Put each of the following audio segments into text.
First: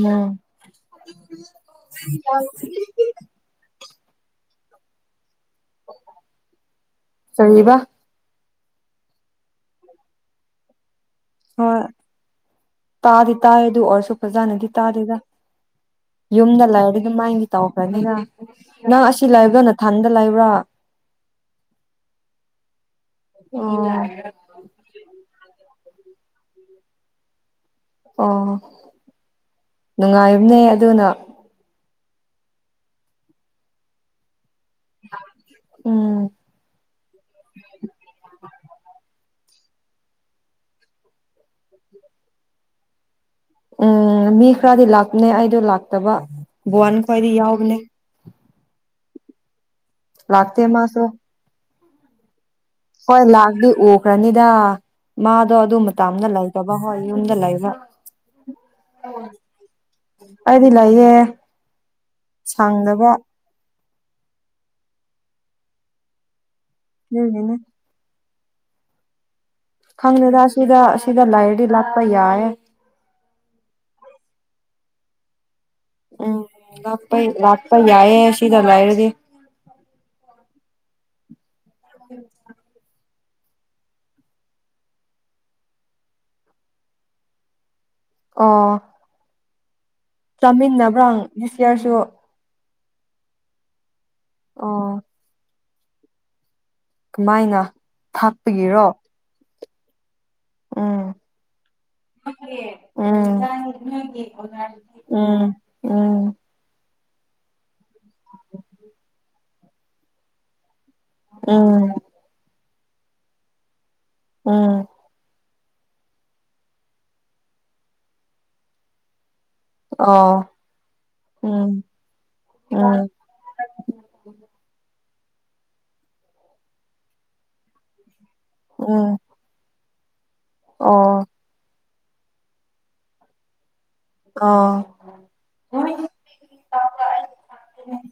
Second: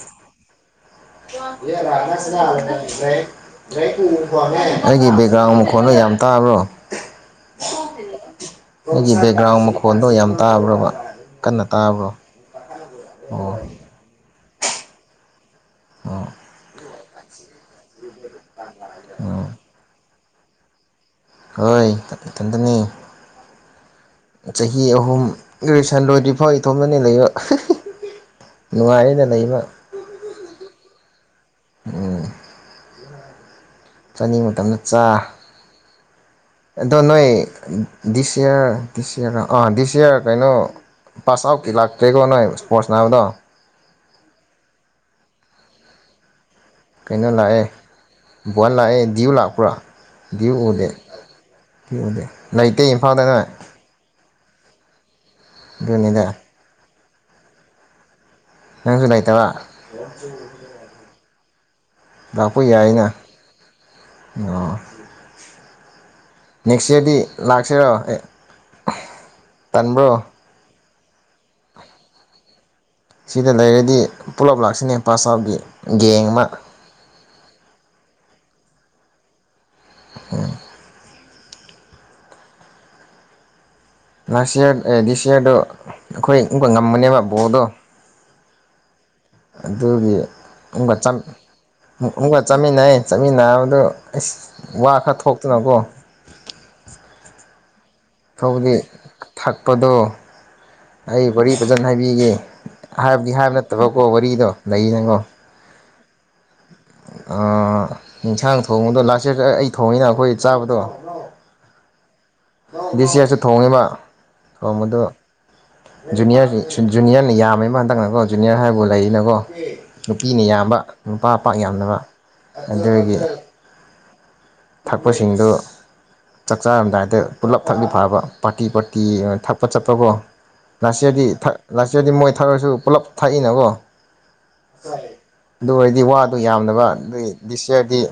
ꯎꯝ [unintelligible] ꯑꯩꯒꯤꯗꯤ ꯆꯥꯡ ꯃꯈꯣꯠꯅ ꯌꯥꯝ ꯇꯥꯕ꯭ꯔꯣ ꯀꯔꯤꯕ ꯑꯩꯒꯤ ꯕꯦꯛꯒ꯭ꯔꯥꯎꯟ ꯃꯈꯣꯟꯗꯣ ꯌꯥꯝ ꯇꯥꯕ꯭ꯔꯕ ꯀꯟꯅ ꯍꯣꯏ ꯇꯥꯕ꯭ꯔꯣ ꯇꯥꯗꯤ ꯑꯣ ꯇꯥꯢ ꯑꯗꯨ ꯑꯣꯔꯁꯨꯄꯜꯖꯥꯅ ꯗꯤ ꯇꯥꯗꯦꯗ ꯑꯣ ꯌꯨꯝꯗꯂ ꯑꯗꯨꯗꯤ ꯃꯥ ꯇꯧꯒꯅꯤꯅ ꯅꯪ ꯑꯁꯤ ꯂꯥꯏꯕꯒ ꯅꯊꯟꯗ ꯂꯥꯏꯕ ꯭ꯕꯔꯥ ꯍꯣꯏꯊꯟꯇꯅꯤ ꯑꯣ ꯆꯍꯤ ꯑꯍꯨꯝ ꯒ꯭ꯔꯦꯖꯨꯋꯌꯦꯁꯟ ꯂꯣꯏꯗꯤ ꯐꯥꯎ ꯏꯇꯣꯝꯇꯅꯤ ꯂꯩꯕ ꯑꯣ ꯅꯨꯡꯉꯥꯏꯌꯦꯅ ꯂꯩꯕ ꯅꯨꯡꯉꯥꯏ ꯑꯃꯅꯦ ꯑꯗꯨꯅ ꯎꯝ ꯆꯅꯤ ꯃꯇꯝꯅ ꯆꯥ ꯎꯝ ꯑꯗꯣ ꯅꯣꯏ ꯗꯤꯁ ꯏꯌꯥꯔꯗꯤꯁ ꯔ ꯑꯥ ꯗꯤꯁ ꯏꯌꯥꯔ ꯀꯩꯅꯣ ꯄꯥꯁ ꯑꯥꯎꯠꯀꯤ ꯂꯥꯛꯇꯦꯀꯣ ꯅꯣꯏ ꯏꯁ꯭ꯄꯣꯔꯠꯁ ꯅꯥꯕꯗꯣ ꯎꯝ ꯃꯤ ꯈꯔꯗꯤ ꯂꯥꯛꯅꯦ ꯑꯩꯗꯣ ꯂꯥꯛꯇꯕ ꯕꯣꯟ ꯀꯩꯅꯣ ꯈꯣꯏꯗꯤ ꯂꯥꯛꯑꯦ ꯌꯥꯎꯕꯅꯦ ꯕꯜ ꯂꯥꯛꯑꯦ ꯗꯤꯌꯨ ꯂꯥꯛꯄ꯭ꯔꯥ ꯗ꯭ꯌꯨ ꯂꯥꯥꯛꯇꯦ ꯎꯗꯦ ꯃꯥꯁꯨ [unintelligible] ꯏꯝꯐꯥꯜꯗ ꯑꯣꯏ ꯅꯣꯏ ꯂꯥꯛꯒꯗꯤ ꯎꯈ꯭ꯔꯅꯤ ꯌꯥ ꯃꯥꯗꯣ ꯑꯗꯨꯝꯕ ꯑꯗꯨꯅꯤꯗ ꯇꯥꯝꯅ ꯂꯩꯇꯕ ꯍꯣꯏ ꯌꯨꯝꯗ ꯂꯩꯕ ꯅꯪꯁꯨ ꯂꯩꯇꯕ ꯑꯩꯗꯤ ꯂꯩꯌꯦ ꯂꯥꯛꯄ ꯌꯥꯏꯅ ꯁꯪꯗꯕ ꯑꯣ ꯅꯦꯛꯁ ꯏꯌꯥꯔꯗꯤ ꯑꯗꯨꯒꯤꯅꯦ ꯂꯥꯛꯁꯤꯔꯣ ꯑꯦ ꯇꯟꯕ꯭ꯔꯣ ꯈꯪꯗꯦꯗ ꯁꯤꯗ ꯁꯤꯗ ꯂꯨꯔꯗꯤ ꯂꯥꯛꯄ ꯌꯥꯢꯌꯦ ꯁꯤꯗ ꯂꯩꯔꯗꯤ ꯄꯨꯂꯞ ꯂꯥꯛꯁꯤꯅꯦ ꯄꯥꯁ ꯑꯥꯎꯠꯒꯤ ꯎꯝ ꯂꯥꯛꯄꯥꯏ ꯂꯥꯛꯄ ꯌꯥꯏꯑꯦ ꯁꯤꯒ ꯂꯥꯏꯔꯒꯦ ꯎꯝ ꯂꯥꯁ ꯏꯌꯥꯔ ꯗꯤꯁ ꯏꯌꯥꯔꯗꯣ ꯑꯩꯈꯣꯏꯕ ꯉꯝꯕꯅꯦꯕ ꯕꯣꯔꯗꯣ ꯑꯣ [unintelligible] ꯑꯗꯨꯒꯤ ꯏ ꯆꯥꯃꯤꯟꯅꯕ꯭ꯔꯥ ꯆꯝ ꯗꯤꯁ ꯌꯔꯁꯨ ꯑꯣꯅꯨꯡꯀ ꯆꯥꯃꯤꯟ ꯅ ꯆꯃꯤ ꯅꯥꯕꯗꯣ ꯑꯁ ꯋꯥ ꯑꯣ ꯈꯔ ꯊꯣꯛꯇꯅꯀꯣ ꯀꯃꯥꯏꯅ ꯊꯕꯗꯤ ꯊꯥꯛꯄꯒꯤꯔꯣ ꯊꯥꯛ ꯀꯗꯣ ꯎꯝ ꯑꯩ ꯋꯥꯔꯤ ꯐꯖꯅ ꯍꯥꯏꯕꯤꯒꯦ ꯎꯝ ꯍꯥꯏꯕꯗꯤ ꯍꯥꯏꯕ ꯅꯠꯇꯕꯀꯣ ꯋꯥꯔꯤꯗꯣ ꯂꯩꯅꯉꯣ ꯎꯝ ꯑ ꯌꯦꯟꯁꯥꯡ ꯊꯣꯡꯗꯣ ꯂꯥꯁ ꯑꯩ ꯊꯣꯡꯉꯤꯅ ꯑꯩꯈꯣꯏ ꯆꯥꯕꯗꯣ ꯎꯝ ꯕꯤ ꯁꯤꯌꯥꯁꯨ ꯊꯣꯡꯉꯤꯕ ꯎꯝ ꯊꯣꯡꯕꯗꯣ ꯖꯨꯅꯤꯌꯔ ꯖꯨꯅꯤꯌꯔꯅ ꯌꯥꯝꯃꯦꯃ ꯍꯟꯇꯛꯅꯀꯣ ꯖꯨꯅꯤꯌꯔ ꯍꯥꯏꯕꯕꯨ ꯂꯩꯔꯤꯅꯀꯣ ꯅꯨꯄꯤꯅ ꯑꯣ ꯌꯥꯝꯕ ꯅꯨꯄꯥ ꯄꯥꯛ ꯎꯝ ꯌꯥꯝꯕ ꯑꯗꯨꯒꯤ ꯎꯝ ꯊꯛꯄꯁꯤꯡꯗꯨ ꯆꯥꯛ ꯆꯥꯔꯝꯗꯥꯏꯗ ꯄꯨꯜꯂꯞ ꯊꯛꯂꯤ ꯐꯕ ꯄꯥꯇꯤ ꯎꯝ ꯄꯥꯇꯤ ꯊꯥꯄꯠ ꯆꯠ ꯇꯕꯣ ꯑꯣ ꯂꯁꯤꯌꯥꯗꯤ ꯂꯥꯁꯌꯥꯔꯗꯤ ꯃꯣꯏ ꯊꯥꯔꯁꯨ ꯄꯨꯂꯞ ꯊꯥꯛꯏꯅꯀꯣ ꯑꯣ ꯑꯗꯨ ꯑꯣꯏꯔꯗꯤ ꯋꯥꯗꯨ ꯌꯥꯝꯗꯕ ꯑꯗꯨ ꯗꯤꯁꯌꯔꯗꯤ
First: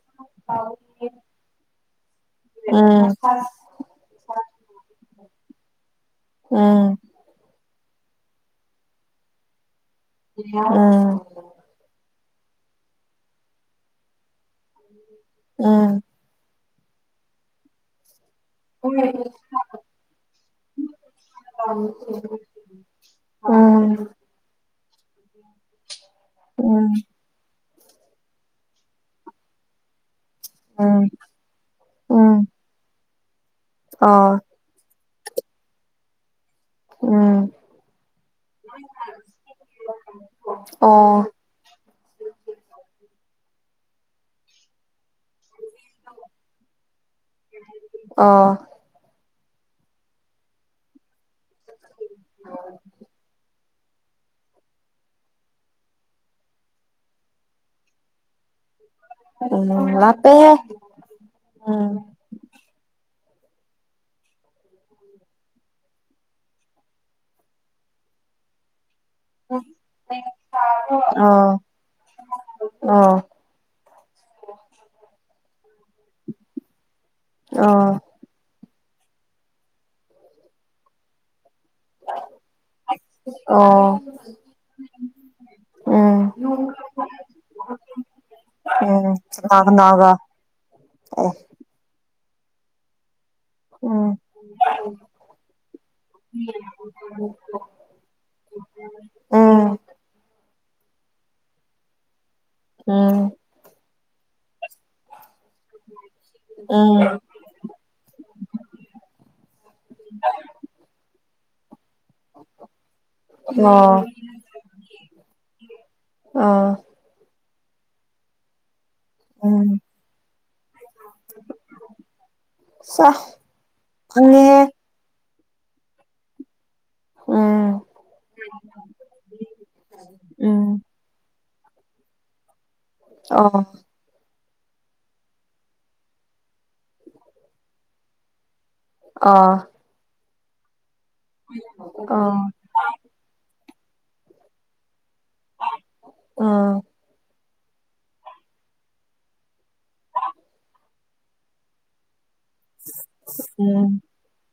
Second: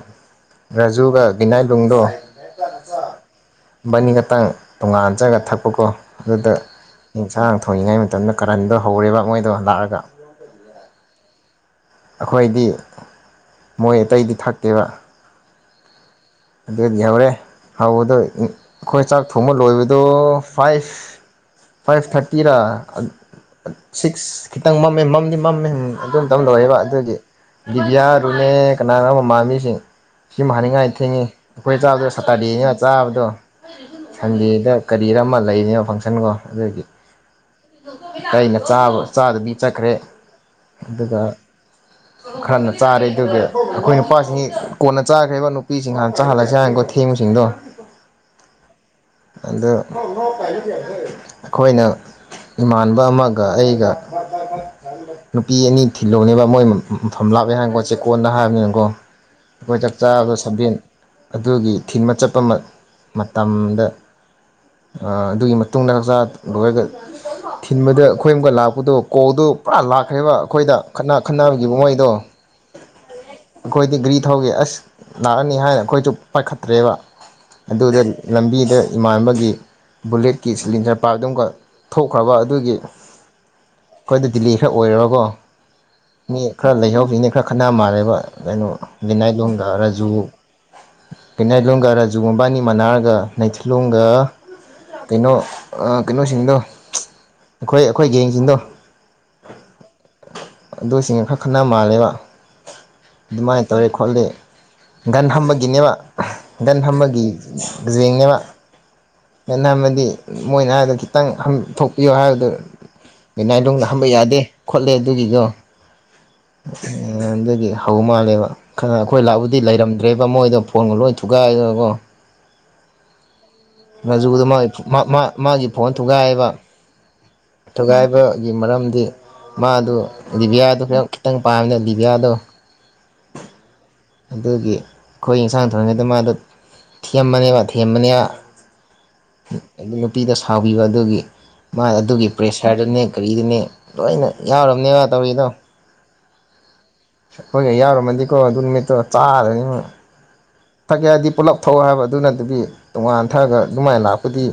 ꯔꯥꯖꯨꯒ ꯕꯤꯅꯥꯏꯕꯨꯡꯗꯣ ꯎꯝ ꯎꯝ ꯕꯅꯤꯈꯛꯇꯪ ꯇꯣꯡꯉꯥꯟꯖꯔꯒ ꯊꯛꯄꯀꯣ ꯑꯗꯨꯗ ꯎꯝ ꯑꯦꯟꯁꯥꯡ ꯊꯣꯡꯏꯉꯥꯏ ꯃꯇꯝ ꯃꯇꯝꯅ ꯀꯔꯟꯗꯣ ꯍꯧꯔꯦꯕ ꯃꯣꯏꯗꯣ ꯂꯥꯛꯑꯒ ꯎꯪ ꯑꯩꯈꯣꯏꯗꯤ ꯃꯣꯏ ꯑꯇꯩꯗꯤ ꯊꯛꯇꯦꯕ ꯑꯝ ꯑꯗꯨꯗꯤ ꯍꯧꯔꯦ ꯍꯧꯕꯗꯨ ꯑꯩꯈꯣꯏ ꯆꯥꯛ ꯊꯣꯡꯕ ꯂꯣꯏꯕꯗꯣ ꯐꯥꯏꯚ ꯐꯥꯏꯚ ꯊꯥꯔꯇꯤꯔꯥ ꯎꯝ ꯁꯤꯛꯁ ꯈꯤꯇꯪ ꯃꯦꯝ ꯃꯝꯗꯤ ꯃꯝꯃꯦ ꯑꯗꯨ ꯃꯇꯝ ꯂꯣꯏꯔꯦꯕ ꯑꯗꯨꯗꯤ ꯕꯤꯌꯥꯗꯨꯅꯦ ꯀꯌꯥꯅꯣ ꯃꯃꯥꯟꯃꯤꯁꯤꯡ ꯁꯤꯃ ꯍꯅꯤꯡꯉꯥꯏ ꯎꯝ ꯊꯦꯡꯉꯤ ꯑꯩꯈꯣꯏ ꯆꯥꯗ ꯎꯝ ꯎꯝ ꯁꯇꯥꯗꯤ ꯆꯥꯕꯗꯣ ꯑꯣ ꯁꯟꯗꯦꯗ ꯀꯔꯤꯔ ꯑꯃ ꯂꯩꯔꯤꯅꯦ ꯐꯪꯁꯟꯀꯣ ꯎꯝ ꯀꯩꯅ ꯆꯥꯕ ꯆꯥꯗꯕꯤ ꯆꯠꯈ꯭ꯔꯦ ꯑꯗꯨꯒ ꯑꯣ ꯈꯔꯅ ꯆꯥꯔꯦ ꯑꯗꯨꯒ ꯑꯩꯈꯣꯏ ꯅꯨꯄꯥꯁꯤꯡꯁꯤ ꯀꯣꯟꯅ ꯆꯥꯈ꯭ꯔꯦꯕ ꯅꯨꯄꯤꯁꯤꯡ ꯆꯥꯍꯜꯂꯁꯦ ꯍꯥꯏꯅ ꯊꯦꯡꯕꯁꯤꯡꯗꯣ ꯑꯣ ꯑꯗ ꯑꯩꯈꯣꯏꯅ ꯏꯃꯥꯟꯕ ꯑꯃꯒ ꯑꯩꯒ ꯅꯨꯄꯤ ꯑꯅꯤ ꯊꯤꯜꯍꯧꯅꯦꯕ ꯃꯣꯏ ꯃꯐꯝ ꯂꯥꯞꯑꯦ ꯍꯥꯏꯅꯀꯣ ꯆꯦꯛꯀꯣꯟꯗ ꯍꯥꯏꯕꯅꯤꯅꯀꯣ ꯑꯩꯈꯣꯏ ꯎꯝ ꯆꯥꯛ ꯆꯥꯕꯗꯣ ꯂꯞꯄꯦꯍꯦ ꯁꯕꯦꯟ ꯑꯗꯨꯒꯤ ꯊꯤꯟ ꯆꯠꯄ ꯑꯃ ꯃꯇꯝꯗ ꯑꯗꯨꯒꯤ ꯃꯇꯨꯡꯗ ꯍꯛꯆꯥꯡ ꯂꯣꯏꯔꯒ ꯊꯤꯟꯕꯗ ꯑꯩꯈꯣꯏ ꯑꯃꯨꯀ ꯂꯥꯛꯄꯗꯣ ꯀꯣꯜꯗꯨ ꯄꯨꯔꯥ ꯂꯥꯛꯈ꯭ꯔꯦꯕ ꯑꯩꯈꯣꯏꯗ ꯈꯠꯅ ꯑꯣ ꯈꯠꯅꯕꯒꯤꯈꯤꯕ ꯃꯣꯏꯗꯣ ꯑꯩꯈꯣꯏꯗꯤ ꯒ꯭ꯔꯤ ꯊꯧꯒꯦ ꯑꯁ ꯂꯥꯛꯑꯅꯤ ꯅꯤꯍꯥꯏ ꯑꯩꯈꯣꯏꯁꯨ ꯄꯥꯏꯈꯠꯇ꯭ꯔꯦꯕ ꯑꯣ ꯑꯗꯨꯗ ꯂꯝꯕꯤꯗ ꯏꯃꯥꯟꯅꯕꯒꯤ ꯕꯨꯂꯦꯠꯀꯤ ꯁꯤꯂꯤꯟꯖꯔ ꯄꯥ ꯑꯗꯨꯒꯒ ꯊꯣꯛꯈ꯭ꯔꯕ ꯑꯗꯨꯒꯤ ꯑꯣ ꯑꯩꯈꯣꯏꯗ ꯗꯤꯜꯂꯤ ꯈꯔ ꯑꯣꯏꯔꯔꯕ ꯎꯝ ꯎꯝ ꯃꯤ ꯈꯔ ꯂꯩꯍꯧꯕꯤꯅꯤ ꯈꯔ ꯈꯠꯅꯥ ꯃꯥꯜꯂꯦꯕ ꯀꯩꯅꯣ ꯀꯅꯥ ꯕꯤꯅꯥꯏꯂꯣꯗ ꯔꯥꯖꯨ ꯀꯅꯥꯒ ꯑꯦ ꯄꯤꯅꯠꯔꯣꯡꯒ ꯀꯥꯖꯨ ꯃꯕꯥꯅꯤ ꯃꯥꯟꯅꯥꯔꯒ ꯂꯩꯩꯊꯤꯂꯣꯡꯒ ꯎꯝ ꯀꯩꯅꯣ ꯀꯩꯅꯣꯁꯤꯡꯗꯣ ꯑꯩꯈꯣꯏ ꯑꯩꯈꯣꯏ ꯌꯦꯡꯁꯤꯡꯗꯣ ꯎꯝ ꯑꯗꯨꯁꯤꯡꯅ ꯈꯔ ꯈꯠꯅ ꯃꯥꯜꯂꯦꯕ ꯎꯝ ꯑꯗꯨꯃꯥꯏꯅ ꯇꯧꯔꯤ ꯈꯣꯠꯂꯤ ꯒꯟꯍꯝ ꯃ ꯒꯤꯅꯦꯕ ꯒꯟ ꯐꯝꯕꯒꯤꯖꯦꯡꯅꯦꯕ ꯒꯟ ꯍꯥꯝꯕꯗꯤ ꯃꯣꯏꯅ ꯍꯥꯏꯕꯗ ꯈꯤꯇꯪ ꯍꯪꯊꯣꯛ ꯄꯤꯌꯣ ꯍꯥꯏꯕꯗꯣ ꯎꯝ ꯅꯥꯏꯂꯣꯡꯗ ꯑꯣ ꯍꯝꯕ ꯌꯥꯗꯦ ꯈꯣꯠꯂꯦ ꯑꯗꯨꯒꯤꯗꯣ ꯑꯣ ꯍꯧ ꯃꯥꯥꯂꯦꯕ ꯈ ꯈ ꯑꯈꯣꯏ ꯂꯥꯛꯎꯗꯤ ꯎꯝ ꯂꯩꯔꯝꯗ꯭ꯔꯦ ꯃꯣꯏꯗ ꯐꯣꯟꯒ ꯂꯣꯏ ꯊꯨꯒꯥꯏꯗꯅꯀꯣ ꯁꯥ ꯈꯪꯉꯦꯍꯦ [unintelligible] ꯃꯥ ꯃꯥꯒꯤ ꯐꯣꯟ ꯊꯨꯒꯥꯏꯑꯕ ꯎꯝ ꯊꯨꯒꯥꯏꯕꯒꯤ ꯃꯔꯝꯗꯤ ꯃꯥꯗꯨ ꯎꯝ ꯗꯤꯚꯌꯥꯗꯨ ꯈꯤꯇꯪ ꯄꯥꯝꯅꯦ ꯗꯤꯕꯤꯌꯥꯗꯣ ꯑꯣ ꯑꯗꯨꯒꯤ ꯈꯣꯏ ꯏꯟꯁꯥꯡ ꯊꯣꯡꯔꯤꯉꯩꯗ ꯃꯥꯗꯣ ꯊꯦꯝꯃꯅꯦꯕ ꯊꯦꯝꯃꯅꯦꯕ ꯑꯣ ꯑꯗꯨ ꯄꯤꯗ ꯁꯥꯥꯎꯕꯤꯕ ꯑꯗꯨꯒꯤ ꯃꯥ ꯑꯗꯨꯒꯤ ꯑꯣ ꯄ꯭ꯔꯦꯁꯔꯗꯨꯅꯦ ꯀꯔꯤꯗꯅꯦ ꯂꯣꯏꯅ ꯌꯥꯎꯔꯝꯅꯦꯕ ꯇꯧꯔꯤꯗꯣ ꯎꯝ ꯍꯣꯏ ꯑꯌꯥ ꯃꯗꯤꯀꯣ ꯑꯗꯨ ꯅꯨꯃꯤꯠꯇꯣ ꯆꯥꯗ ꯊꯛꯑꯦ ꯍꯥꯏꯗꯤ ꯄꯨꯂꯞ ꯊꯛꯑꯣ ꯍꯥꯏꯕ ꯑꯗꯨꯅ ꯗꯨꯒꯤ ꯇꯣꯉꯥꯟ ꯊꯛꯑꯒ ꯑꯗꯨꯃꯥꯏ ꯎꯝ ꯂꯥꯛꯄꯗꯤ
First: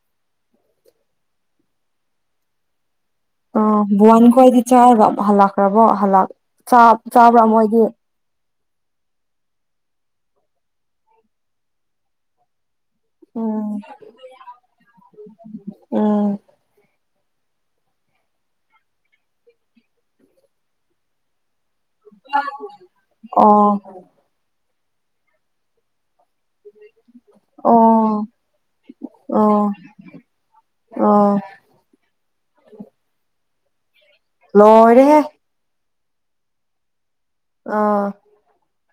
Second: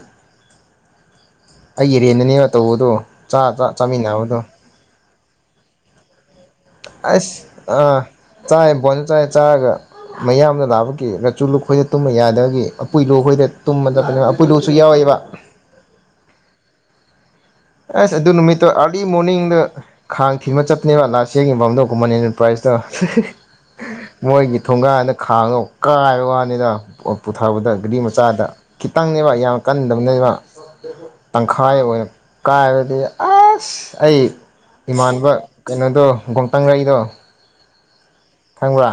ꯑꯩꯒꯤꯔꯦꯟꯗꯅꯦꯕ ꯇꯧꯕꯗꯣ ꯆꯥ ꯑ ꯆꯥ ꯕꯣꯟ ꯆꯥꯃꯤꯟꯅꯕꯗꯣ ꯈꯣꯏꯗꯤ ꯆꯥꯒ ꯍꯂꯛ ꯈ꯭ꯔꯕꯣ ꯍꯜꯂꯛ ꯆꯥꯛ ꯆꯥꯕ꯭ꯔꯥ ꯑꯁ ꯃꯣꯏꯗꯤ ꯑꯥ ꯆꯥꯏ ꯕꯣꯟꯗ ꯆꯥꯏ ꯆꯥꯔꯒ ꯃꯌꯥꯝꯗ ꯂꯥꯕ ꯀꯤ ꯃꯆꯨ ꯂꯨꯄꯩ ꯇꯨꯝꯕ ꯌꯥꯗꯕꯒꯤ ꯎꯄꯨꯏꯂꯣ ꯈꯣꯏꯗ ꯎꯝ ꯇꯨꯝꯕꯗꯕꯅꯦꯕ ꯎꯄꯨꯏꯂꯣꯁꯨ ꯌꯥꯎꯋꯦꯕ ꯎꯝ ꯑꯁ ꯑꯗꯨ ꯅꯨꯃꯤꯠꯇꯣ ꯑꯥꯔꯂꯤ ꯃꯣꯔꯅꯤꯡꯗ ꯈꯥꯡ ꯊꯤꯟꯕ ꯆꯠꯄꯅꯦꯕ ꯂꯥꯁ ꯃꯗ ꯀꯨꯝꯃꯅꯤ ꯄ꯭ꯔꯥꯏꯖꯇꯣ ꯑꯣ ꯃꯣꯏꯒꯤ ꯊꯣꯡꯒꯥꯟꯅ ꯈꯥꯡꯉ ꯀꯥꯏꯕ ꯋꯥ ꯅꯤꯗ ꯄꯨꯊꯕꯗ ꯒꯔꯤ ꯑꯣ ꯃꯆꯥꯗ ꯈꯤꯇꯪꯅꯦꯕ ꯌꯥꯝ ꯑꯣ ꯀꯟꯗꯕꯅꯦꯕ ꯑꯣ ꯇꯪꯈꯥꯏ ꯑꯣꯏꯔ ꯑꯥꯏꯕꯗꯤ ꯑꯁ ꯑꯩ ꯂꯣꯏꯔꯦꯍꯦ ꯏꯃꯥꯟꯕ ꯀꯩꯅꯣ ꯇꯣ ꯕꯣꯡꯇꯥꯡꯉꯏꯗꯣ ꯑꯥ ꯎꯋꯥ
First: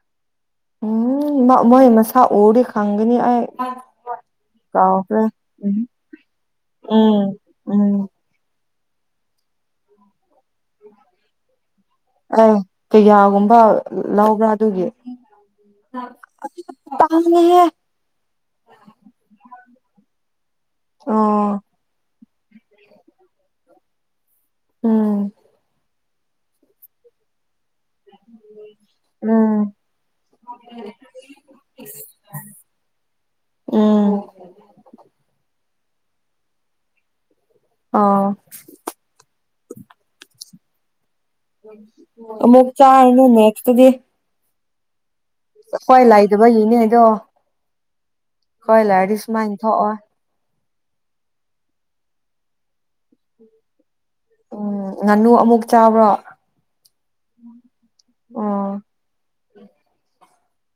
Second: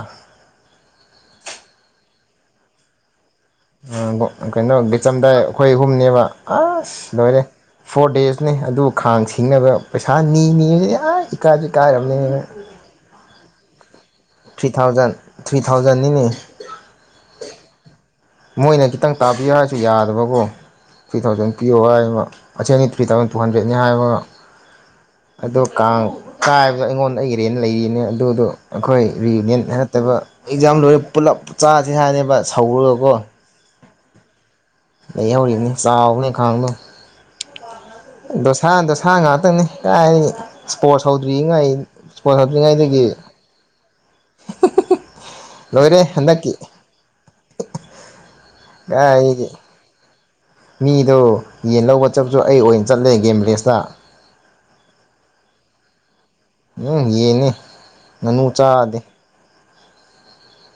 ꯎꯝ ꯃ ꯃꯣꯏ ꯃꯁꯥ ꯎꯔꯗꯤ ꯈꯪꯒꯅꯤ ꯑꯩ ꯑ ꯕꯣ ꯀꯩꯅꯣ ꯀꯥꯎꯈ꯭ꯔꯦ ꯕꯤꯆꯝꯗꯥꯏ ꯑꯩꯈꯣꯏ ꯎꯝ ꯑꯍꯨꯝꯅꯦꯕ ꯑꯁ ꯂꯣꯏꯔꯦ ꯎꯝ ꯐꯣꯔ ꯗꯦꯖꯅꯤ ꯑꯗꯨ ꯈꯥꯡ ꯁꯤꯡꯅꯕ ꯄꯩꯁꯥ ꯅꯤ ꯅꯤ ꯑꯁ ꯏꯀꯥꯏ ꯑ ꯀꯩꯌꯥꯒꯨꯝꯕ ꯂꯧꯕ꯭ꯔꯥ ꯊ꯭ꯔꯤ ꯑꯗꯨꯒꯤꯍꯦ ꯊꯥꯎꯖꯟ ꯊ꯭ꯔꯤ ꯊꯥꯎꯖꯟꯅꯤꯅꯦ ꯃꯣꯏꯅ ꯈꯤꯇꯪ ꯇꯥꯕꯤꯌꯣ ꯍꯥꯏꯁꯨ ꯌꯥꯗꯕꯀꯣ ꯊ꯭ꯔꯤ ꯊꯥꯎꯖꯟ ꯑꯣ ꯄꯤꯌꯣ ꯍꯥꯏ ꯑꯗꯨꯒ ꯑꯆꯦꯟ ꯑꯅꯤ ꯊ꯭ꯔꯤ ꯊꯥꯎꯖꯟ ꯇꯨ ꯍꯟꯗ꯭ꯔꯦꯠꯅꯤ ꯍꯥꯏꯔꯒ ꯎꯝ ꯑꯗꯣ ꯀꯥꯡ ꯀꯥꯏ ꯍꯥꯏꯕꯗꯣ ꯑꯩꯉꯣꯟꯗ ꯏꯔꯦꯅꯦ ꯂꯩꯔꯤꯅꯦ ꯑꯗꯨꯗꯣ ꯑꯩꯈꯣꯏ ꯔꯤꯌꯨꯅꯤꯌꯟ ꯎꯝ ꯅꯠꯇꯕ ꯑꯦꯛꯖꯥꯝ ꯂꯣꯏꯔꯦ ꯄꯨꯂꯞ ꯆꯁꯤ ꯍꯥꯏꯅꯦꯕ ꯁꯧꯔꯨꯔꯀꯣ ꯎꯝ ꯅꯤ ꯁꯥꯕꯅꯤ ꯈꯥꯡ ꯂꯣ ꯑꯥ ꯗꯣꯁꯥ ꯗꯣꯁꯥ ꯉꯥꯛꯇꯪꯅꯤ ꯀꯥꯏ ꯏꯁꯄꯣ ꯑꯃꯃꯨꯛ ꯆꯥꯅ ꯅꯦꯛꯁ ꯗꯦ ꯂꯣꯏꯔꯦ ꯀꯣꯏ ꯍꯟꯗꯛꯀꯤ ꯂꯥꯛꯗꯕꯩꯅꯦꯗꯣ ꯀꯣꯏ ꯂꯥꯏꯔꯤꯁ ꯃꯥ ꯀꯥꯏꯗꯒꯤ ꯊꯣꯛꯑꯣ ꯃꯤꯗꯣ ꯌꯦꯟ ꯂꯧꯕ ꯆꯠꯄꯁꯨ ꯑꯩ ꯑꯣꯏꯅ ꯆꯠꯂꯦ ꯒꯦꯝꯕ꯭ꯔꯦꯖꯇ ꯎꯝ ꯉꯥꯅꯨ ꯑꯃꯨꯛ ꯆꯥꯕ꯭ꯔꯣ ꯎꯝ ꯌꯦꯅꯦ ꯉꯥꯅꯨ ꯑꯣ ꯆꯥꯗꯦ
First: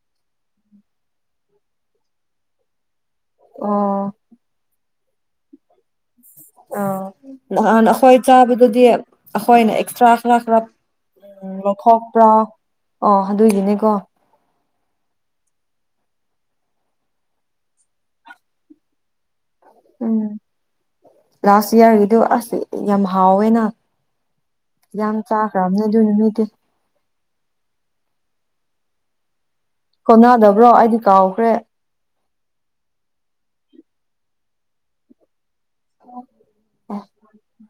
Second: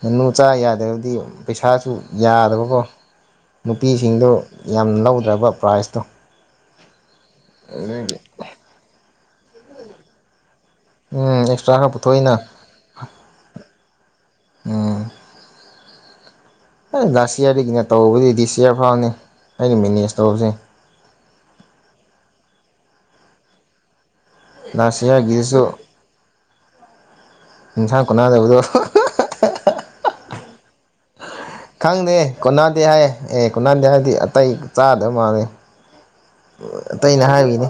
ꯉꯅꯨꯆꯥ ꯌꯥꯗ꯭ꯔꯕꯗꯤ ꯄꯩꯁꯥꯁꯨ ꯌꯥꯗꯕꯀꯣ ꯑꯣ ꯅꯨꯄꯤꯁꯤꯡꯗꯣ ꯌꯥꯝ ꯂꯧ ꯎꯗ꯭ꯔꯕ ꯄ꯭ꯔꯥꯏꯖꯇꯣ ꯑ ꯅꯥꯟꯈꯣꯏ ꯆꯥꯕꯗꯨꯗꯤ ꯑꯩꯈꯣꯏꯅ ꯑꯦꯛꯁꯇ꯭ꯔꯥ ꯈꯔ ꯈꯔ ꯎꯝ ꯑꯦꯛꯁꯇ꯭ꯔꯥ ꯈꯔ ꯂꯧꯊꯣꯛꯄ꯭ꯔꯥ ꯄꯨꯊꯣꯛꯏꯅ ꯑ ꯑꯗꯨꯏꯁꯤꯅꯦꯀꯣ ꯎꯝ ꯍ ꯂꯥꯁ ꯏꯌꯥꯔꯗꯒꯤꯅꯦ ꯇꯧꯕꯕꯨꯗꯤ ꯗꯤꯁ ꯏꯌꯥꯔ ꯐꯥꯎꯅꯤ ꯑꯩꯅ ꯃꯦꯅꯦꯖ ꯎꯝ ꯇꯧꯕꯁꯦ ꯂꯥꯁ ꯏꯌꯥꯔꯒꯤꯗꯤ ꯑꯁꯦ ꯌꯥꯝ ꯍꯥꯎꯋꯦꯅ ꯂꯥꯁ ꯌꯥꯝ ꯏꯌꯥꯔꯒꯤꯗꯨꯁꯨ ꯆꯥꯈ꯭ꯔꯝꯅ ꯑꯗꯨꯅ ꯃꯗꯤ ꯏꯟꯁꯥꯡ ꯀꯣꯟꯅꯥꯗꯕꯗ ꯀꯣꯟꯅꯥꯗꯕ꯭ꯔꯣ ꯑꯩꯗꯤ ꯀꯥꯎꯈ꯭ꯔꯦ ꯈꯪꯗꯦ ꯀꯣꯟꯅꯗꯦ ꯍꯥꯏ ꯑꯦ ꯀꯣꯟꯅꯥꯗꯦ ꯍꯥꯏꯔꯗꯤ ꯑꯇꯩ ꯆꯥꯗꯕ ꯃꯥꯜꯂꯦ ꯑꯇꯩꯅ ꯍꯥꯏꯕꯒꯤꯅꯤ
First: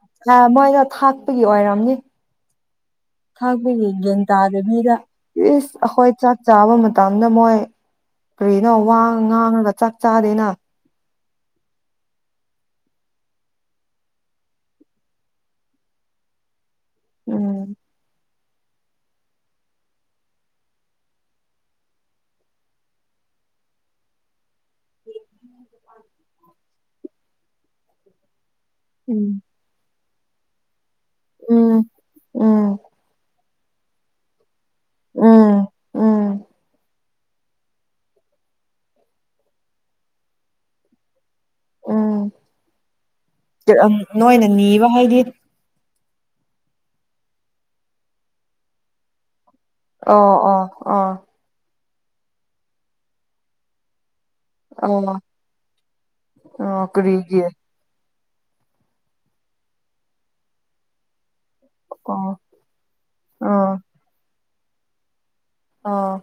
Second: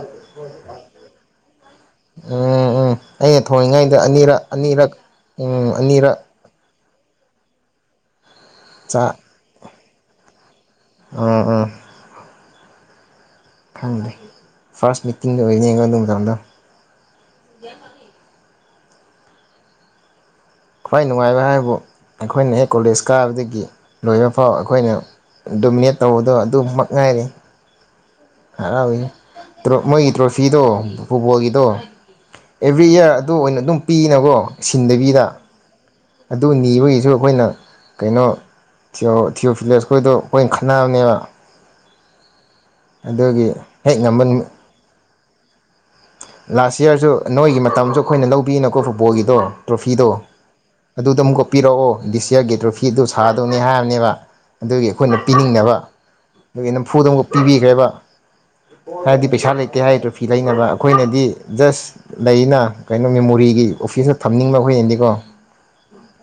ꯃꯣꯏꯗ ꯊꯥꯛꯄꯒꯤ ꯑꯣꯏꯔꯝꯅꯤ ꯎꯝ ꯎꯝ ꯑꯩꯅ ꯊꯥꯛꯄꯒꯤ ꯊꯣꯡꯉꯤꯉꯩꯗ ꯒꯟ ꯑꯅꯤꯔꯛ ꯑꯅꯤꯔꯛ ꯇꯥꯗꯕꯤꯗ ꯎꯝ ꯑꯩꯈꯣꯏ ꯑꯅꯤꯔꯛ ꯆꯥꯛ ꯆꯥꯕ ꯃꯇꯝ ꯇꯥꯟꯗꯃꯣꯏ ꯀꯩꯅꯣ ꯋꯥꯡ ꯆꯥ ꯉꯥꯡꯉꯒ ꯆꯥꯛ ꯆꯥꯗꯦꯅ ꯎꯝ ꯎꯝ ꯈꯪꯗꯦ ꯐꯥꯔꯁ ꯃꯤꯇꯤꯡꯗ ꯑꯣꯏꯅꯤ ꯌꯦꯡꯉꯣ ꯑꯗꯨ ꯃꯇꯝꯗꯣ ꯌꯥ ꯎꯝ ꯈ꯭ꯋꯥꯏ ꯅꯨꯡꯉꯥꯏꯕ ꯍꯥꯏꯕꯨ ꯑꯩꯈꯣꯏꯅ ꯍꯦꯛ ꯀꯣꯂꯦꯖ ꯀꯥꯕꯗꯒꯤ ꯂꯣꯏꯕ ꯐꯥꯎ ꯑꯩꯈꯣꯏꯅ ꯗꯣꯃꯤꯅꯦꯠ ꯇꯧꯕꯗꯣ ꯑꯗꯨꯃꯛ ꯉꯥꯏꯔꯤ ꯍꯔꯥꯎꯏ ꯎꯝ ꯇ꯭ꯔꯣ ꯃꯣꯏ ꯇ꯭ꯔꯣꯐꯤꯗꯣ ꯐꯨꯠꯕꯣꯜꯒꯤꯗꯣ ꯎꯝ ꯎꯝ ꯑꯦꯕ꯭ꯔꯤ ꯏꯌꯥꯔ ꯑꯗꯨ ꯑꯣꯏꯅ ꯑꯗꯨꯝ ꯄꯤꯅꯀꯣ ꯁꯤꯟꯗꯕꯤꯗ ꯎꯝ ꯑꯗꯨ ꯅꯤꯕꯒꯤꯁꯨ ꯑꯩꯈꯣꯏꯅ ꯀꯩꯅꯣ ꯊꯤꯌ ꯊꯤꯌꯑꯣꯐꯤꯂꯦꯁꯈꯣꯏꯗꯣ ꯑꯩꯈꯣꯏꯅ ꯈꯕꯅꯦꯕ ꯎꯝ ꯍꯦꯛ ꯉꯝꯕ ꯅꯣꯏꯅ ꯅꯨꯃꯤꯠ ꯅꯤꯕ ꯍꯥꯏꯗꯤ ꯂꯥꯁ ꯏꯌꯥꯔꯁꯨ ꯅꯣꯏꯒꯤ ꯃꯇꯝꯁꯨ ꯑꯩꯈꯣꯏꯅ ꯂꯧꯕꯤꯅꯀꯣ ꯐꯨꯠꯕꯣꯜꯒꯤꯗꯣ ꯇ꯭ꯔꯣꯐꯤꯗꯣ ꯑꯣ ꯑꯣ ꯑꯣ ꯑꯗꯨꯗ ꯑꯃꯨꯛꯀꯛꯄꯤꯔꯛꯑꯣ ꯗꯤꯁ ꯌꯥꯔꯒꯤ ꯇ꯭ꯔꯣꯐꯤ ꯑꯗꯨ ꯁꯥꯗꯧꯅꯤ ꯍꯥꯏꯕꯅꯦꯕ ꯑꯗꯨꯒꯤ ꯑꯣ ꯑꯩꯈꯣꯏꯅ ꯄꯤꯅꯤꯡꯅꯕ ꯑꯗꯨꯒꯤ ꯑꯣ ꯅꯝꯐꯨꯗ ꯑꯃꯨꯛ ꯀꯔꯤꯒꯤ ꯄꯤꯕꯤꯈ꯭ꯔꯦꯕ ꯍꯥꯏꯗꯤ ꯄꯩꯁꯥ ꯂꯩꯇꯦ ꯍꯥꯏ ꯇ꯭ꯔꯣꯐꯤ ꯂꯩꯅꯕ ꯑꯩꯈꯣꯏꯅꯗꯤ ꯖꯁ ꯑꯣ ꯂꯩꯅ ꯀꯩꯅꯣ ꯃꯦꯃꯣꯔꯤꯒꯤ ꯑꯣꯐꯤꯁꯅ ꯊꯝꯅꯤꯡꯕ ꯍꯈꯣꯏꯅꯗꯤꯀꯣ ꯑꯣ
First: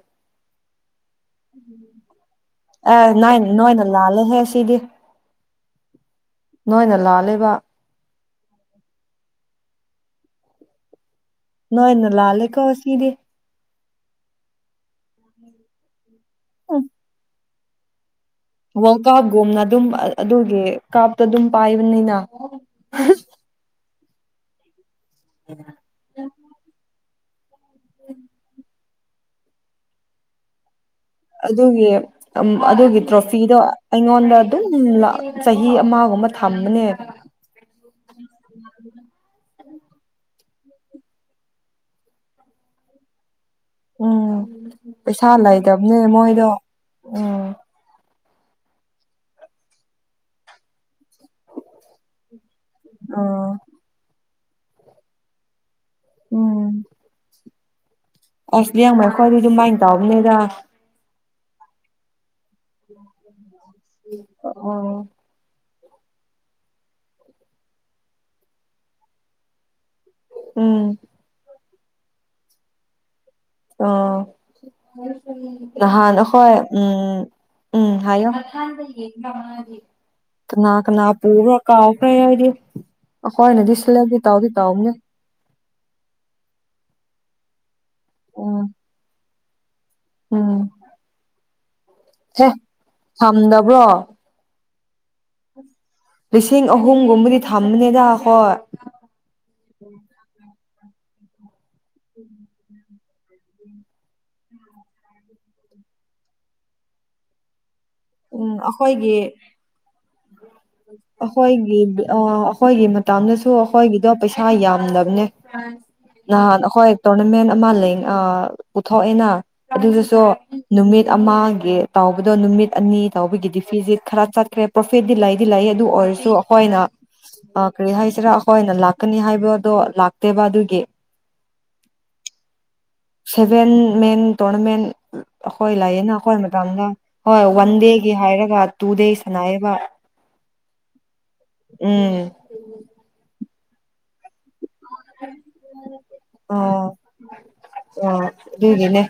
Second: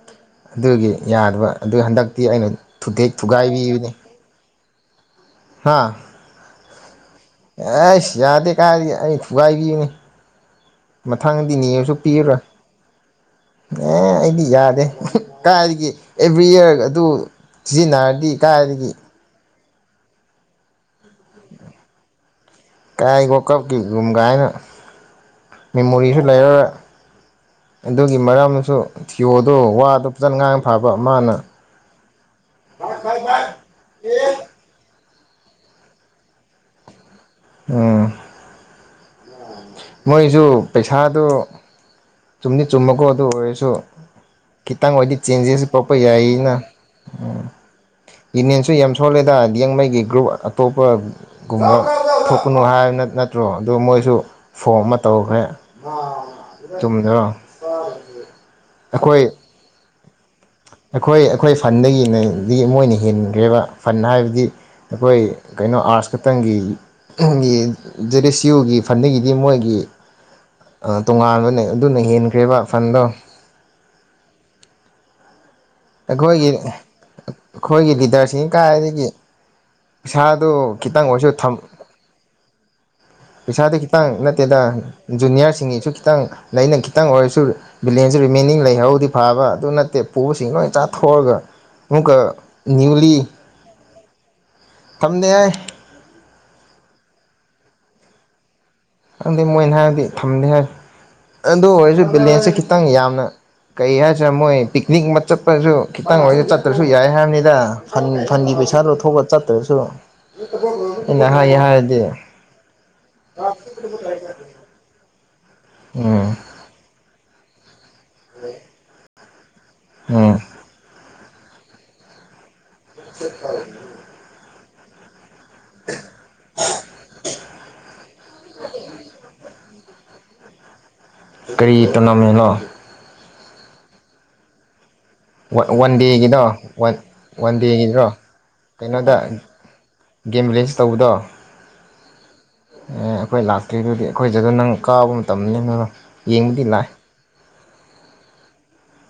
ꯑꯗꯨꯒꯤ ꯌꯥꯗꯕ ꯑꯗꯨ ꯍꯟꯗꯛꯇꯤ ꯑꯩꯅ ꯊꯨꯗꯦꯛ ꯑꯦ ꯅꯣꯏ ꯅꯣꯏꯅ ꯊꯨꯒꯥꯏꯕꯤꯕꯅꯤ ꯂꯥꯜꯂꯦꯍꯦ [inaudible] ꯍꯥꯥ ꯅꯣꯏꯅ ꯂꯥ ꯑꯩꯁ ꯌꯥꯗꯦ ꯀꯥꯏꯗꯤ ꯑꯩ ꯊꯨꯒꯥꯏꯕꯤꯅꯤ ꯃꯊꯪꯗꯤ ꯅꯤꯔꯁꯨ ꯅꯣꯏꯅ ꯄꯤꯔꯔꯣꯏ ꯂꯥꯜꯂꯦꯀꯣ ꯁꯤꯗꯤ ꯑꯦ ꯑꯩꯗꯤ ꯌꯥꯗꯦ ꯀꯥꯏꯒꯤ ꯑꯦꯕ꯭ꯔꯤ ꯏꯌꯥꯔ ꯑꯗꯨ ꯁꯤꯖꯤꯅꯔꯗꯤ ꯋꯥꯜꯀꯞꯒꯨꯝꯅ ꯑꯗꯨꯝ ꯑꯗꯨꯒꯤ ꯀꯥꯞꯇ ꯑꯗꯨꯝ ꯄꯥꯏꯕꯅꯤꯅ ꯀꯥꯏ ꯋꯥꯀꯞꯀꯤ ꯌꯨꯝꯒꯥꯏꯅ ꯃꯦꯃꯣꯔꯤꯁꯨ ꯂꯩꯔꯔꯣꯏ ꯑꯗꯨꯒꯤ ꯃꯔꯝꯅꯁꯨ ꯊꯤꯑꯣꯗꯣ ꯋꯥꯗꯣ ꯐꯖꯅ ꯉꯥꯡꯅ ꯐꯥꯕ ꯑꯗꯨꯒꯤ ꯑꯗꯨꯒꯤ ꯇ꯭ꯔꯣꯐꯤꯗꯣ ꯑꯩꯉꯣꯟꯗ ꯑꯗꯨꯝ ꯆꯍꯤ ꯑꯃꯒꯨꯝꯕ ꯊꯝꯕꯅꯦ ꯎꯝ ꯃꯣꯏꯁꯨ ꯄꯩꯁꯥꯗꯨ ꯆꯨꯝꯅꯤ ꯆꯨꯝꯃꯀꯣ ꯑꯗꯨ ꯑꯣꯏꯔꯁꯨ ꯁꯨ ꯎꯝ ꯈꯤꯇꯪ ꯑꯣꯏꯗꯤ ꯄꯩꯁꯥ ꯆꯦꯟꯖꯦꯁꯁꯨ ꯄꯔꯛꯄ ꯂꯩꯇꯕꯅꯦ ꯃꯣꯏꯗꯣ ꯌꯥꯏꯅ ꯎꯝ ꯌꯨꯅꯤꯌꯟꯁꯨ ꯌꯥꯝ ꯁꯣꯜꯂꯦꯗ ꯌꯦꯡꯉꯩꯒꯤ ꯒ꯭ꯔꯨꯞ ꯑꯇꯣꯞꯄ ꯒꯨꯝꯕ ꯊꯣꯛꯄꯅꯨ ꯍꯥꯏꯕ ꯅꯠꯇ꯭ꯔꯣ ꯑꯥ ꯑꯗꯨꯗ ꯃꯣꯏꯁꯨ ꯐꯣꯟ ꯑꯃ ꯇꯧꯈ꯭ꯔꯦ ꯆꯨꯝꯗꯔꯣ ꯑ ꯑꯁꯂꯤ ꯂꯤꯌꯥꯡꯃꯩ ꯑꯩꯈꯣꯏ ꯑꯗꯨ ꯑꯗꯨꯝ ꯃꯥꯏꯅ ꯇ ꯑꯅꯦꯗ ꯑꯩꯈꯣꯏ ꯑꯩꯈꯣꯏ ꯐꯟꯗꯒꯤꯅꯗꯒꯤ ꯃꯣꯏꯅ ꯍꯦꯟꯈ꯭ꯔꯦꯕ ꯐꯟ ꯍꯥꯏꯕꯗꯤ ꯑꯩꯈꯣꯏ ꯀꯩꯅꯣ ꯑꯥꯔꯠꯁ ꯈꯛꯇꯪꯒꯤ ꯖꯦꯗꯤ ꯑꯦꯁ ꯌꯨꯒꯤ ꯐꯟꯗꯤꯡꯒꯤꯗꯤ ꯃꯣꯏꯒꯤ ꯎꯝ ꯑ ꯇꯣꯉꯥꯟꯕꯅꯦ ꯑꯗꯨꯅ ꯍꯦꯟꯈ꯭ꯔꯦꯕ ꯐꯟꯗꯣ ꯑꯥ ꯅꯍꯥꯟ ꯍꯈꯣꯏ ꯑꯩꯈꯣꯏꯒꯤ ꯎꯝ ꯎꯝ ꯑꯩꯈꯣꯏꯒꯤ ꯍꯥꯏꯌꯣ ꯂꯤꯗꯔꯁꯤꯡ ꯀꯥꯏꯗꯒꯤ ꯀꯅꯥ ꯄꯩꯁꯥꯗꯨ ꯀꯅꯥ ꯈꯤꯇꯪ ꯄꯨꯕ꯭ꯔꯥ ꯀꯥꯎꯈꯔ꯭ꯦ ꯑꯩꯗꯤ ꯑꯩꯈꯣꯏꯅꯗꯤ ꯄꯩꯁꯥꯗꯤ ꯈꯤꯇꯪ ꯁꯦꯂꯦꯛꯇꯤ ꯇꯧꯗꯤ ꯅꯠꯇꯦꯗ ꯇꯧꯕꯅꯦ ꯖꯨꯅꯤꯌꯥꯔꯁꯤꯡꯒꯤꯁꯨ ꯈꯤꯇꯪ ꯂꯩꯅ ꯈꯤꯇꯪ ꯑꯣꯏꯔꯁꯨ ꯕꯤꯂꯦꯟꯁꯦ ꯔꯤꯃꯦꯦꯟꯅꯤꯡ ꯎꯝ ꯂꯩꯍꯧꯗꯤ ꯐꯥꯕ ꯑꯗꯨ ꯅꯠꯇꯦ ꯄꯨꯁꯤꯡ ꯎꯝ ꯂꯣꯏ ꯆꯥꯊꯣꯛꯑꯒ ꯑꯃꯨꯛꯀ ꯍꯦ ꯅꯅꯤꯌꯨꯂꯤ ꯊꯝꯗꯕ꯭ꯔꯣ ꯊꯝꯗꯦ ꯍꯥꯏ ꯂꯤꯁꯤꯡ ꯑꯍꯨꯝꯒꯨꯝꯕꯗꯤ ꯊꯝꯕꯅꯦꯗ ꯍꯣꯏ ꯑꯗꯨꯗꯤ ꯃꯣꯏꯅ ꯍꯥꯏꯔꯗꯤ ꯊꯝꯅꯤ ꯍꯥꯏ ꯑꯗꯨ ꯑꯣꯏꯔꯁꯨ ꯕꯦꯂꯦꯟꯁꯦ ꯈꯤꯇꯪ ꯌꯥꯝ ꯀꯩ ꯍꯥꯏꯁꯤꯔꯦ ꯃꯣꯏ ꯄꯤꯛꯅꯤꯛ ꯑꯃ ꯆꯠꯄꯁꯨ ꯈꯤꯇꯪ ꯑꯣꯏꯅ ꯆꯠꯇ꯭ꯔꯁꯨ ꯌꯥꯏ ꯍꯥꯏꯕꯅꯤꯗ ꯐꯟ ꯐꯟꯒꯤ ꯎꯝ ꯄꯩꯁꯥꯗꯣ ꯑꯩꯈꯣꯏꯒꯤ ꯊꯣꯛꯂ ꯆꯠꯇ꯭ꯔꯁꯨ ꯑꯩꯅ ꯍꯥꯏꯌꯦ ꯑꯩꯈꯣꯏꯒꯤ ꯍꯥꯏꯔꯗꯤ ꯑꯩꯈꯣꯏꯒꯤ ꯃꯇꯝꯗꯁꯨ ꯑꯩꯈꯣꯏꯒꯤꯗꯣ ꯄꯩꯁꯥ ꯌꯥꯝꯗꯕꯅꯦ ꯎꯝ ꯅꯍꯥꯟ ꯑꯈꯣꯏ ꯇꯣꯔꯅꯥꯃꯦꯟ ꯃꯥ ꯂꯩ ꯑ ꯄꯨꯊꯣꯛꯑꯦꯅ ꯑꯗꯨꯗꯁꯨ ꯎꯝ ꯅꯨꯃꯤꯠ ꯑꯃꯒꯤ ꯇꯥꯎꯕꯗꯣ ꯅꯨꯃꯤꯠ ꯑꯅꯤ ꯇꯧꯕꯒꯤ ꯗꯤꯐꯤꯁꯤꯠ ꯈꯔ ꯆꯠꯈ꯭ꯔꯦ ꯄꯣꯐꯦꯗꯗꯤ ꯂꯩ ꯂꯩ ꯑꯗꯨ ꯑꯣꯏꯔꯁꯨ ꯑꯩꯈꯣꯏꯅ ꯀꯔꯤ ꯍꯥꯏꯁꯤꯔꯥ ꯑꯩꯈꯣꯏꯅ ꯂꯥꯛꯀꯅꯤ ꯍꯥꯏꯕꯗꯣ ꯂꯥꯛꯇꯦꯕ ꯑꯗꯨꯒꯤ ꯀꯔꯤ ꯇꯣꯅꯥꯃꯦꯟꯅꯣ ꯁꯚꯦꯟ ꯃꯦꯟ ꯇꯣꯅꯥꯃꯦꯟ ꯋꯥꯟ ꯗꯦꯒꯤꯗꯣ ꯋꯥꯟ ꯄꯟꯗꯦꯒꯤ ꯗꯦꯒꯤꯗꯣ ꯍꯥꯏꯔꯒ ꯇꯨꯗꯦ ꯀꯩꯅꯣꯗ ꯁꯅꯥꯏꯕ ꯒꯦꯝ ꯎꯝ ꯑꯦ ꯑꯩꯈꯣꯏ ꯂꯥꯛꯇꯦ ꯑꯗꯨꯗꯤ ꯑꯩꯈꯣꯏꯁꯤꯗ ꯅꯪ ꯀꯥꯕ ꯃꯇꯝꯅꯤ ꯑꯗꯨꯅ ꯌꯦꯡꯕꯗꯤ ꯂꯥꯛꯏ ꯑ ꯑꯗꯨꯒꯤꯅꯦ